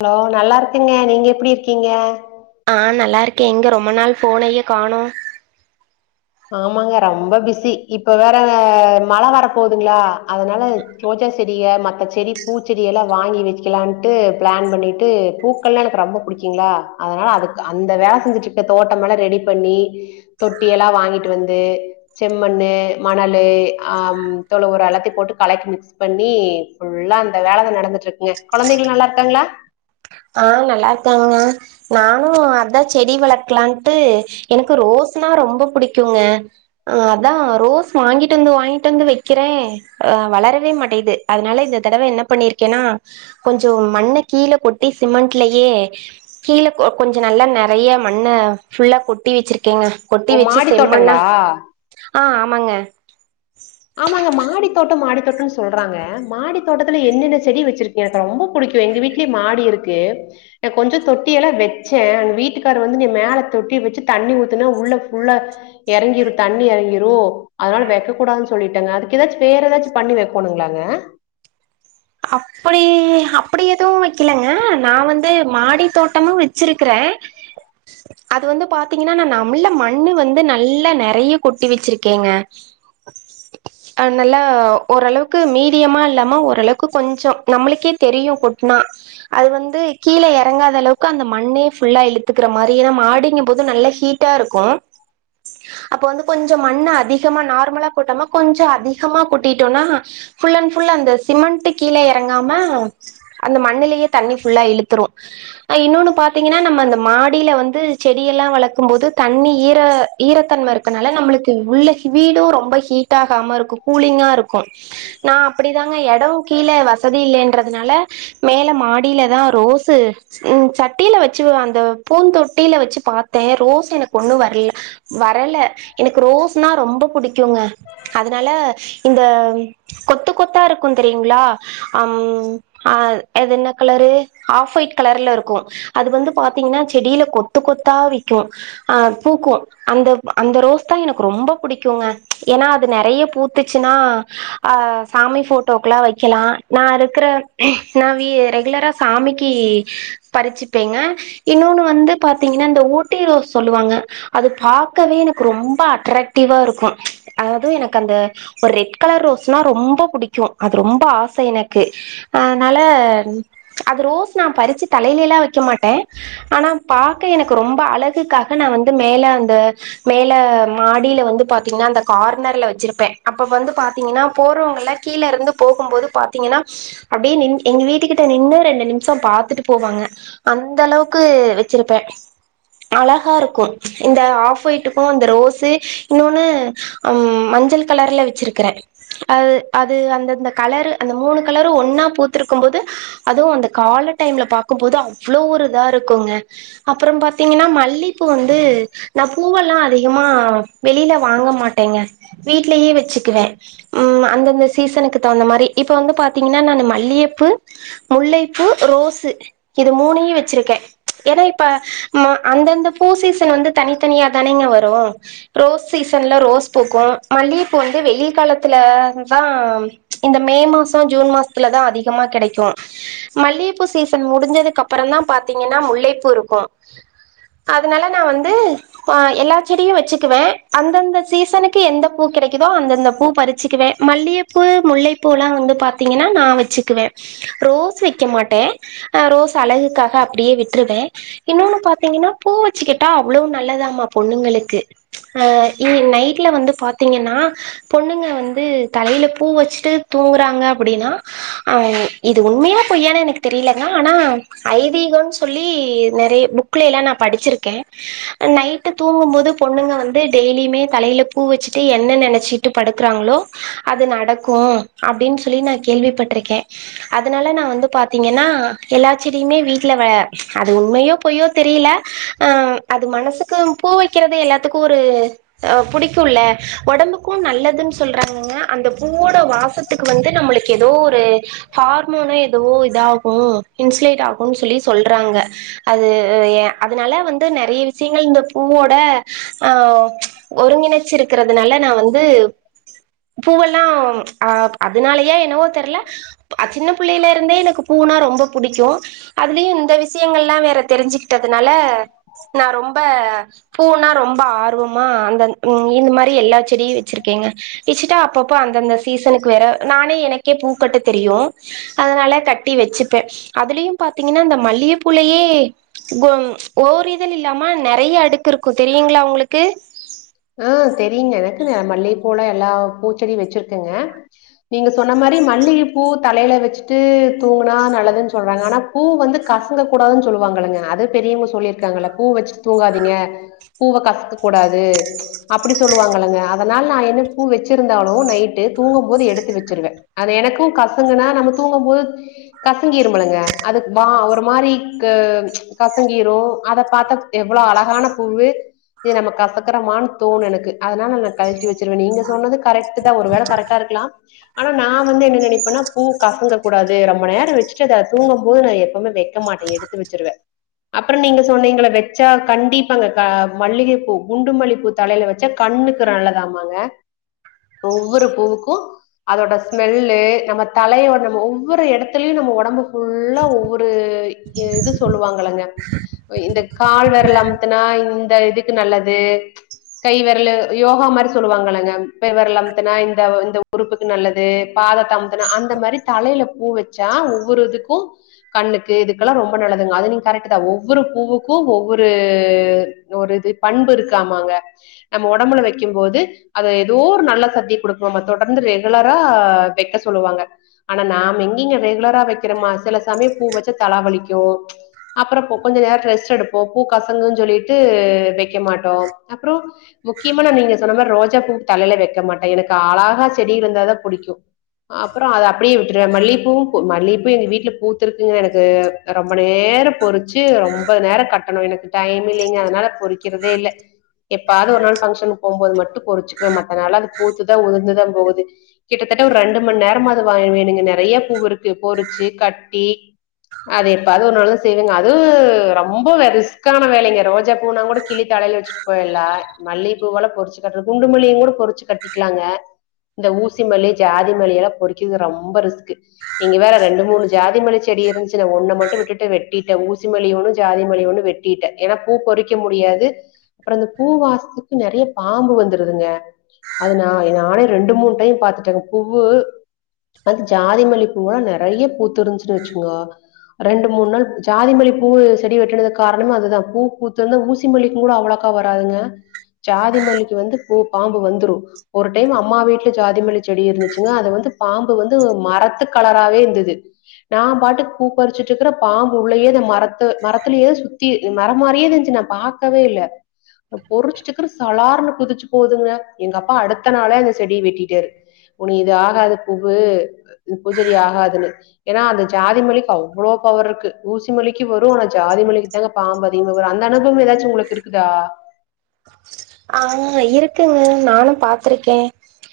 hello நல்லா இருக்குங்க நீங்க எப்டி இருக்கீங்க ஆ நல்லாருக்கே எங்க ரொம்ப நாள் ஃபோன்னயே காணோ ஆமாங்க ரொம்ப பிஸி இப்ப வேற மழ வர போதுங்ளா அதனால ரோஜா செடிக மத்த செடி பூச்செடி எல்லா வாங்கி வச்சுக்கலான்டு பிளான் பண்ணிட்டு பூக்கள்லா எனக்கு ரொம்ப புடிக் கிங்ளா அதுனால அதுக் அந்த வேல செஞ்சுட்ருக்க தோட்ட மெல்லா ரெடி பண்ணி தொட்டி எல்லா வாங்கி வந்து செம்மண்ணு மணலு ஆ தொழு ஒரம் எல்லாத்தையும் போட்டு களக்கி மிக்ஸ் பண்ணி ஃபுல்லா அந்த வேலதா நடந்துட் இருக்குங்க கெழந்தைகள் நல்லாருக்காங்ளா ஆ நல்லா இருக்காங்கங்க நானு அதா செடி வளக்கலான்ட்டு எனக்கு ரோஸ்னா ரொம்ப புடிக்குங்க ஆ அதா ரோஸ் வாங்கிட்டு வந்து வாங்கிட்டு வந்து வக்கிறே அ வளரவே மாட்டிகிது அதுனால இந்த தடவ என்ன பண்ணிருக்கேன்னா கொஞ்சோ மண்ண கீழ கொட்டி சிமெண்ட்லயே கீழ கோ கொஞ்ச நல்லா நெறைய மண்ண ஃபுல்லா கொட்டி வச்சுருக்கேங்க கொட்டி ஓ வச்சு மாடி செம்மண்ணா தோட்டங்களா ஆ ஆமாங்க ஆமாங்க மாடி தோட்டோ மாடி தோட்டோனு சொல்றாங்க மாடி தோட்டத்துல என்னென்ன செடி வச்சிரு எனக் ரொம்ப புடிக்கு எங்க வீட்லயூ மாடி இருக்கு கொஞ்ச தொட்டி எல்லா வச்சே எங்க வீட்டுக்காரு வந்து நீ மேல தொட்டி வச்சு தண்ணி ஊத்தினா உள்ள ஃபுல்லா எறங்கிரு தண்ணி எறங்கிரு அதுனால வக்க கூடாது சொல் சொல்லிட்டாங்க அதுக்கு ஏதாச்சு வேற ஏதாச்சு பண்ணி வக்கோணுங்ளாங்க அப்டி அப்டி எதுவு வைக்கலங்க நா வந்து மாடி தோட்டமா வச்சுருக்குறே [inaudible] அது வந்து பாத்தீங்கன்னா நா நம்முல்ல மண்ணு வந்து நல்லா நெறைய கொட்டி வச்சிருக்கேங்க அ நல்லா ஓரளவுக்கு மீடியமா இல்லாம ஓரளவுக்கு கொஞ்சோ நம்மளுக்கே தெரியு கொட்னா அது வந்து கீழ எறங்காத அளவுக்கு அந்த மண்ணே ஃபுல்லா இழுத்துக்கிற மாரியேதா மாடிங்க போது நல்லா ஹீட்டாருக்கு அப்ப வந்து கொஞ்சோ மண்ண அதிகமா நார்மலா கொட்டாம கொஞ்சோ அதிகமா கொட்டிட்டோன்னா ஃபுல் அண் ஃபுல் அந்த சிமெண்ட்டுக் கீழ எறங்காம அந்த மண்ணுலயே தண்ணி ஃபுல்லா இழுத்துரும் அ இன்னோன்னு பாத்தீங்கன்னா நம்ம அந்த மாடில வந்து செடி எல்லா வளக்கும் போது தண்ணி ஈர ஈரத்தன்மை இருக்கனால நம்மளுக்கு உள்ள வீடும் ரொம்ப ஹீ டாகாம இருக்கும் கூலிங்கா இருக்கும் நா அப்டிதாங்க எடோம் கீழ வசதி இல்லேன்றதுனால மேல மாடில தா ரோஸ் சட்டில வ வச்சு அந்த பூந்தொட்டில வச்சு பாத்தே ரோஸ் எனக்கு ஒண்ணு வர்ல வரல எனக்கு ரோஸ்னா ரொம்ப புடிக்குங்க அதுனால இந்த கொத்து கொத்தா இருக்கும் தெரியு ங்ளா அது என்ன கலரு ஹாஃப் ஒயிட் கலர்ல இருக்கும் அது வந்து பாத்தீங்கன்னா செடில கொத்து கொத்தா விக்கும் ஆ பூக்கும் அந்த அந்த ரோஸ் தா எனக்கு ரொம்ப புடிக்குங்க ஏன்னா அது நெறைய பூத்துச்சுன்னா ஆ சாமி போட்டோக் லா வைக்கலாம் நா இருக்குற நா வீ ரெகுலரா சாமிக்கி பறிச்சுப்பேங்க இன்னோன்னு வந்து பாத்தீங்கன்னா இந்த ஊட்டி ரோஸ் சொல்லுவாங்க அது பாக்கவே எனக்கு ரொம்ப அட்ராக்டிவா இருக்கும் அதாது எனக் அந்த ஒரு ரெட் கலர் ரோஸ்னா ரொம்ப புடிக்கும் அது ரொம்ப ஆச எனக்கு அதுனால அது ரோஸ் நா பறிச்சு தலைல லா வைக்க மாட்டே ஆனா பாக்க எனக்கு ரொம்ப அழகுக்காக நா வந்து மேல அந்த மேல மாடில வந்து பாத்தீங்கனா அந்த கார்னர்ல வச்சிருப்பே அப்ப வந்து பாத்தீங்கனா போறவங்கள கீழருந்து போகும்போது பாத்தீங்கனா அப்டியே நின் எங்க வீட்டு கிட்ட நின்னு ரெண்டு நிமிஷொ பாத்துட்டு போவாங்க அந்தளவுக்கு வச்சிர்ப்பே அழகாருக்கு இந்த ஆஃப் ஒய்ட்டுக்கு இந்த ரோஸு இன்னொன்னு ம் மஞ்சள் கலர்ல வச்சிருக்கிறேன் அது அது அந்தந்த கலரு அந்த மூணு கலரு ஒன்னா பூத்துருக்கும்போது அதுவு அந்த கால்ல டைம்ல பாக்கும் போது அவ்ளோ ஒரு இதுவா இருக்குங்க அப்றோம் பாத்தீங்கன்னா மல்லிப்பூ வந்து நா பூவல்லா அதிகமா வெளில வாங்க மாட்டேங்க வீட்லயே வெச்சுக்குவே ம் அந்தந்த சீசனுக்கு தகுந்த மாரி இப்ப வந்து பாத்தீங்கன்னா நானு மல்லியப்பூ முல்லைப்பூ ரோஸு இது மூனயு வச்சிருக்கே ஏன்னா இப்ப மோ அந்தந்த பூ சீசன் வந்து தனித்தனியா தானேங்க வரு ரோஸ் சீசன்ல ரோஸ் பூக்கூ மல்லிப்பூ வந்து வெயில் காலத்துல தா இந்த மே மாசோ ஜூன் மாசத்துல தா அதிகமா கெடைக்கு மல்லியப்பூ சீசன் முடிஞ்சதுக்கப்பறந்தா பாத்தீங்கன்னா முல்லைப்பூருக்கு அதனால நா வந்து ஆ எல்லா செடியு வச்சுக்குவே அந்தந்த சீசனுக்கு எந்த பூ கெடைக்குதோ அந்தந்த பூ பறிச்சுக்குவே மல்லியப்பூ முல்லைப்பூலா வந்து பாத்தீங்கன்னா நா வெச்சுக்குவே ரோஸ் வெக்க மாட்டே ஆஹ் ரோஸ் அழகுக்காக அப்டியே விட்ருவே இன்னொன்னு பாத்தீங்கன்னா பூ வச்சுக்கிட்டா அவ்ளோ நல்லதாமா பொண்ணுங்களுக்கு அ இ நைட்ல வந்து பாத்தீங்கன்னா பொண்ணுங்க வந்து தலையில பூ வச்சு ட்டு தூங்குறாங்க அப்டினா ஆ இது உண்மையா பொய்யானு எனக்கு தெரிலங்க ஆனா ஐதீகோன்னு சொல்லி நறைய புக் புக்குல எல்லா நா படிச்சிருக்கே நைட்டு தூங்கும் போது பொண்ணுங்க வந்து டெய்லியுமே தலையில பூ வச்சுட்டு எண்ணெ நெனச்சி ட்டு படுக்றாங்களோ அது நடக்கு அப்டின் சொல்லி நா கேள்விப்பட்ருக்கே அதனால நா வந்து பாத்தீங்கனா எல்லா செடியுமே வீட்ல வ அது உண்மையோ பொய்யோ தெரியில ஆ அது மனசுக்கு பூ வைக்கிறது எல்லாத்துக்கு ஒரு அஹ் புடிக்கும்ல ஒடம்புக்கு நல்லதுன்னு சொல்றாங்கங்க அந்த பூவோட வாசத்துக்கு வந்து நம்முளுக்கு எதோ ஒரு ஹார்மோனொ எதுவோ இதாகு இன்சுலேட் ஆகுன் சொல்லி சொல்றாங்க அது அதனால வந்து நெறைய விஷயங்கள் இந்த பூவோட ஆ ஒருங்கிணைச்சு இருக்கறதுனால நா வந்து பூவல் அஹ் அதனாலயா என்னவோ தெர்ல அ சின்ன புள்ளையிலருந்தே எனக்கு பூனா ரொம்ப புடிக்கு அதுலயு இந்த விஷயங்கல்லா வேற தெரிஞ்சுகிட்டதுனால நா ரொம்ப பூனா ரொம் ரொம்ப ஆர்வமா அந்த இந்த மாரி எல்லா செடியு வெச்சிருக்கேங்க வெச்சுட்டா அப்ப அப்ப அந்தந்த சீசனுக்கு வேற நானே எனக்கே பூக்கட்ட தெரியு அதனால கட்டி வெச்சுப்பே அதுலியு பாத்தீங்கன்னா இந்த மல்லிகைப்பூலையே கொம் ஓர் இதழ் இல்லாமா நெறைய அடுக்கு இருக்கு தெரியுங்ளா உங்ளுக்கு ஆ தெரிய்ங்க எனக்கு மல்லிகப்பூலா எல்லா பூச்செடியு வச்சிருக்கங்க நீங்க சொன்ன மாரி மல்லிகைப்பூ தலையில வச்சுட்டு தூங்குனா நல்லதுன்னு சொல்றாங்க அனா பூ வந்து கசங்க கூடாதுன் சொல்லுவாங்களங்க அது பெரியவங்க சொல்லியிருக்காங்கல பூ வச்சிட்டு தூங்காதீங்க பூவ கசக்க கூடாது அப்படி சொல்லுவாங்களங்க அதனால நா என்ன பூ வச்சிருந்தாலு நைட்டு தூங்கு போது எடுத்து வச்சிருவே அது எனக்கு கசங்குனா நம்ம தூங்கம்போது கசங்கிருமிழங்க அதுக் வா ஒரு மாரி க கசங்கிரு அத பாத்த எவ்ளோ அழகான பூவு இது நமக்கு கசக்கரமா தோணு எனக்கு அதனால நா கழட்டி வச்சிருவே நீங்க சொன்னது கரெக்ட்தா ஒரு வேல கரெக்ட் ட்டா இருக்லா ஆனா நா வந்து என்ன நெனப்பேனா பூ கசங்க கூடாது ரொம்ப நேரோ வச்சிட்டு அத தூங்கும்போது நா எப்பவுமே வெ க்கமாட்டே எடுத்து வச்சுருவே அப்றோ நீங்க சொன்னீங்களே வெச்சா கண்டிப்பாங்க மல்லிகப்பூ குண்டு மல்லிப்பூ தலையில வச்சா கண்ணுக்கு நல்லதாமாங்க ஒவ்வொரு பூவுக்கு அதோட ஸ்மெல்லு நம்ம தலையோட நம்ம ஒவ்வொரு எடத்துலயு நம்ம ஒடம்பு ஃபுல்லா ஒவ்வொரு இது சொல்லுவாங்களங்க இந்த கால் வெரல அமுத்துனா இந்த இதுக்கு நல்லது கை வெரலு யோகா மாரி சொல்லுவாங்களங்க பெரு வெரல அமுத்துனா இந்த இந்த உறுப்புக் நல்லது பாதத்தா அமுத்துனா அந்த மாரி தலையில பூ வச்சா ஒவ்வொருதுக்கு கண்ணுக்கு இதுகெல்லா ரொம்ப நல்லதுங்க அது நீ கரக்ட தா ஒவ்வொரு பூவுக் கு ஒவ்வொரு ஒரு இது பண்பு இருக்காமாங்க நம்ம ஒடம்புல வக்கிம் போது அது எதோ ஒரு நல்ல சத்தி கொடுக்குமாங்க தொடர்ந்து ரெகுலரா வெக்க சொல்லுவாங்க ஆனா நாம எங்கிங்க ரெகுலரா வெக்கிறோமா செல சமயோ பூ வச்சா தலாவலிக்கு அப்றோ கொஞ்சோ நேரோ ரெஸ்ட் எடுப்போ பூ கசங்குதுன்னு சொல்ட்டு வெக்க மாட்டோ அப்றோ முக்யமா நா நீங்க சொன்ன மாரி ரோஜா பூ தலையில வெக்க மாட்டே எனக்கு அழகா செடி இருந்தா தா புடிக்கு அப்றோ அத அப்டியே விட்ருவே மல்லிப்பூ மல்லிப்பூ எங்க வீட்ல பூத்துருக்குங்க எனக்கு ரொம்ப நேரோ பொறிச்சு ரொம்ப நேரோ கட்டணு எனக்கு டைம் இல்லிங்க அதனால பொறிக்கிறதே இல்ல எப்பாயாது ஒரு நாள் ஃபங்க்ஷனு போம்போது மட்டு பொரிச்சுக்குவே மத்தனாளுலா அது பூத்துதா உதிர்ந்துதா போகுது கிட்டத்தட்ட ஒரு ரெண்டு மண் நேரமாது வாங்கி வேணுங்க நெறய பூ இருக்கு பொரிச்சு கட்டி அது எப்பவாது ஒரு நாளு தா செய்வேங்க அதூ ரொம்ப ரிஸ்கான வேலைங்க ரோஜா பூனா கூட கிள்ளி தலையில வெச் சிட்டு பொய்ட்லா மல்லிகப்பூவெல்லா பொறிச்சு கட்டுற குண்டு மல்லிய கூட பொறிச்சு கட்டிக்லாங்க இந்த ஊசி மல்லி ஜாதி மல்லி எல்லா பொறிக்கற்து ரொம்ப ரிஸ்க்கு இங்க வேற ரெண்டு மூணு ஜாதி மல்லி செடி இருந்துச்சு நா ஒன்ன மட்டு விட்டு வெட்டிட்டே ஊசி மல்லி ஒன்னு ஜாதிமல்லி ஒண்ணு வெட்டிட்டே ஏனா பூ பொறிக்க முடியாது அப்றோ அந்த பூவாசத்துக்கு நெறய பாம்பு வந்துருதுங்க அது நா நானே ரெண்டு மூணு டைம் பாத்துட்டேங்க பூவு அது ஜாதி மல்லி பூவெல்ல நெறய பூத்து இருந்துச்சுன்னு வச்சுங்கோ ரெண்டு மூண் நாள் ஜாதிமல்லி பூவு செடி வெட்டுனதுக் காரணமா அதுதா பூ பூத்து இருந்தா ஊசி மல்லிக் கூட அவ்ளோக்கா வராதுங்க சாதி மல்லிக்கு வந்து பூ பாம்பு வந்ரு ஒரு டைம் அம்மா வீட்டு ஜாதிமல்லி செடி இருந்துச்சுங்க அது வந்து பாம்பு வந்து மரத்து கலராவே இருந்துது நா பாட்டுக் பூபறிச்சுட்ருக்கிற பாம்பு உள்ளேயேதா மரத் மரத்துல ஏ சுத்தி மரோ மாரியேதா இருந்துச்சு நா பாக்கவே இல்ல பொறிச்சுட்டுருக்க சலார்ன்னு குதிச்சு போதுங்க எங்க அப்பா அடுத்த நாளே அந்த செடிய வெட்டிட்டாரு ஒனு இது ஆகாத பூவூ இந்த பூ செடி ஆகாதுன்னு ஏன்னா அந்த ஜாதி மல்லிக்கு அவ்ளோ பவர்ருக்கு ஊசி மல்லி க்கு வரு ஜாதிமல்லிக்கு தாங்க பாம்பு அதிகமாக வரு அந்த அனுபவௌ ஏதாச்சு உங்ளுக்கு இருக்குதா ஆ இருக்குங்க நானு பாத்ருக்கே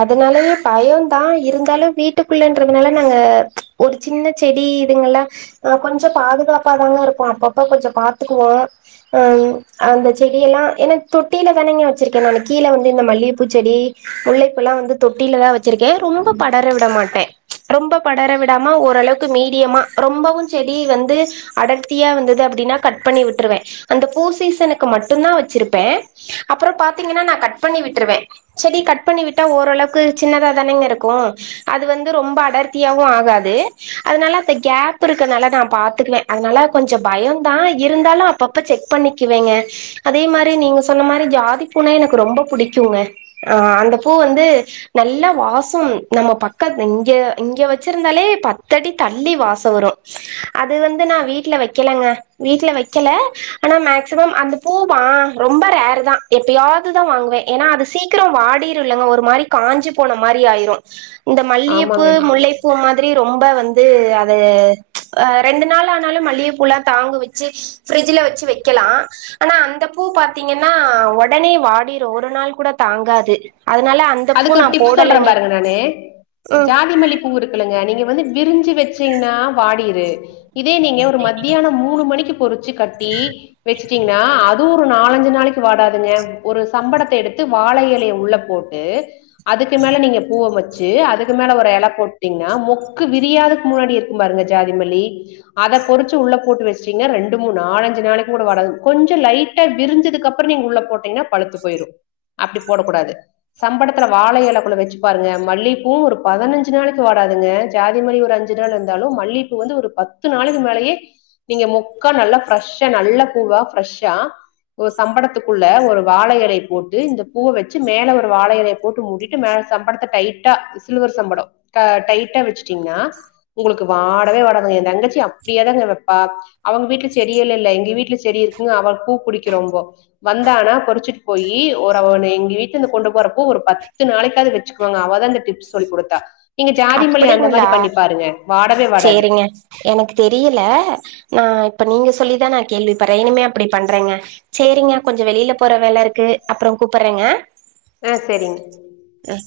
அதனாலயே பயோதா இருந்தாலு வீட்டுக்குள்ளன்றதுனால நாங்க ஒரு சின்ன செடி இதுங்கல்லா ஆ கொஞ்ச பாதுகாப்பா தாங்க இருப்போ அப்பப்ப கொஞ்ச பாத்துக்குவோ அ அந்த செடியெல்லா என்னங் தொட்டியில தானேங்க வச்சுருக்கே நானு கீழ வந்து இந்த மல்லியப் பூச்செடி முல்லைப் பூ எல்லா வந்து தொட்டியில தா வச் வச்சுருக்கே ரொம்ப படர விட மாட்டே ரொம்ப படர விடாம ஓரளவுக்கு மீடியமா ரொம்பவு செடி வந்து அடர்த்தியா வந்தது அப்டின்னா கட் பண்ணி விட்டுருவே அந்த பூ சீசனுக்கு மட்டுந்தா வச்சுருப்பே அப்பறோ பாத்தீங்கன்னா நா கட் பண்ணி விட்ருவே செடி கட் பண்ணி விட்டா ஓரளவுக்கு சின்னதா தானேங்க இருக்கு அது வந்து ரொம்ப அடர்த்தியாவு ஆகாது அதுனால அந்த கேப் இருக்கனால நா பாத்துக்குவே அதுனால கொஞ்ச பயோந்தா இருந்தாலு அப்பப்ப செக் பண்ணிக்குவேங்க அதே மாரி நீங்க சொ சொன்ன மாரி ஜாதி பூனா எனக்கு ரொம்ப புடிக்குங்க ஆ அந்த பூ வந்து நல்லா வாசம் நம்ம பக்கத்து இங்க இங்க வச்சுருந்தாலே பத்தடி தள்ளி வாசோ வரு அது வந்து நா வீட்ல வக்கெலங்க வீட்ல வெக்கல ஆனா மேக்சிமம் அந்த பூவா ரொம்ப அதா எப்பயாவதுதா வாங்குவே தா ஏன்னா அது சீக்கிரோ வாடிருல்லங்க ஒரு மாரி காஞ்சு போன மாரி ஆயிரும் இந்த மல்லியப் பூ ஆமாங்க முல்லை பூ மாதிரி ரொம்ப வந்து அது அ ரெண்டு நாள் ஆனாலும் மல்லியப் பூல்லா தாங்க வச்சு ப்ரிட்ஜ்ல வச்சு வெக்கெலா ஆனா அந்த பூ பாத் பாத்தீங்கன்னா ஒடனே வாடிரு ஒரு நாள் கூட தாங்காது அதுனால அந்த பூ அதுக்கு நா ஒரு டிப்ஸ் சொல்றே போடலைங்க பாருங்க நானு ம் ஜாதி மல்லி பூ இருக்குலங்க நீங்க வந்து விரிஞ்சு வச்சீங்கின்னா வாடியிரு இதே நீங்க ஒரு மத்தியானோ மூணு மணிக்கு பொறிச்சு கட்டி வெச்சுட்டீங்னா அது அதுவு ஒரு நாலஞ்சு நாளைக்கு வாடாதுங்க ஒரு சம்படத்த எடுத்து வாழ எலைய உள்ள போட்டு அதுக்கு மேல நீங்க பூவ வச்சு அதுக்கு மேல ஒரு எல போட்டீங்கன்னா முக்கு விரியாததுக்கு முன்னாடி இருக் கும் பாருங்க ஜாதிமல்லி அத பொறிச்சு உள்ள போட்டு வச்சட்டீங்ன்னா ரெண்டு மூணு நாலஞ்சு நாளைக்கு கூட வாடது கொஞ்சோ லைட் ட்டா விரிஞ்சதுக்கு அப்பறோ நீங்க உள்ள போட்டீங்கின்னா பழுத்து போயிரு அப்டி போடக் கூடாது சம்படத்துல வாழ எலக்குள்ள வச்சுப் பாருங்க மல்லியப் பூவு ஒரு பதுனஞ்சு நாளக்கு வாடதுங்க ஜாதி மல்லி ஒரு அஞ்சு அஞ்சு நாள் இருந்தாலும் மல்லியப்பூ வந்து ஒரு பத்து நாளைக்கு மேலயே நீங்க முக்கா நல்லா ஃப்ரெஷ்ஷா நல்ல பூவா ஃப்ரெஷ்ஷா ஒரு சம்படத்துக்குள்ள ஒரு வாழ எலய போட்டு இந்த பூவ வச்சு மேல ஒரு ப்றோ வாழ எலய போட்டு மூடிட்டு மேல சம்படத்த டைட்டா சில்வர் சம்படோ க்க டைட்டா வச்சுட்டீங்கன்னா உங்களுக்கு வாடவே வாடாதுங்க ஏ தங்கச்சி அப்டியேதானுங்க வெப்பா அவங்க வீட்ல செடியே இல்ல எங்க வீட்டுல செடி இருக்குங்கு அவ பூ புடிக்கு ரொம்போ வந்தானா பொறிச்சிட்டு போயி ஒரு அவன எங்க வீட்ல இருந்து கொண்டு போ க்கு வரப்போ ஒரு பத்து நாளக்காவது வச்சுக்குவாங்க அவதா இந்த டிப்ஸ் சொல்லி குடுத்தா நீங்க ஜாதி மல்லி அந்த மாரி அப்படிங்களா பண்ணி பாருங்க வாடவே வாடாது சேரிங்க எனக்கு தெரியல நா இப்ப நீங்க சொல்லிதா நா கேள்விப்பட்றே இனிமே அப்டி பண்றேங்க சேரிங்க கொஞ்ச வெளில போற வேல இருக்கு அப்பறோ கூப்புர்றேங்க அ செரிங்க அ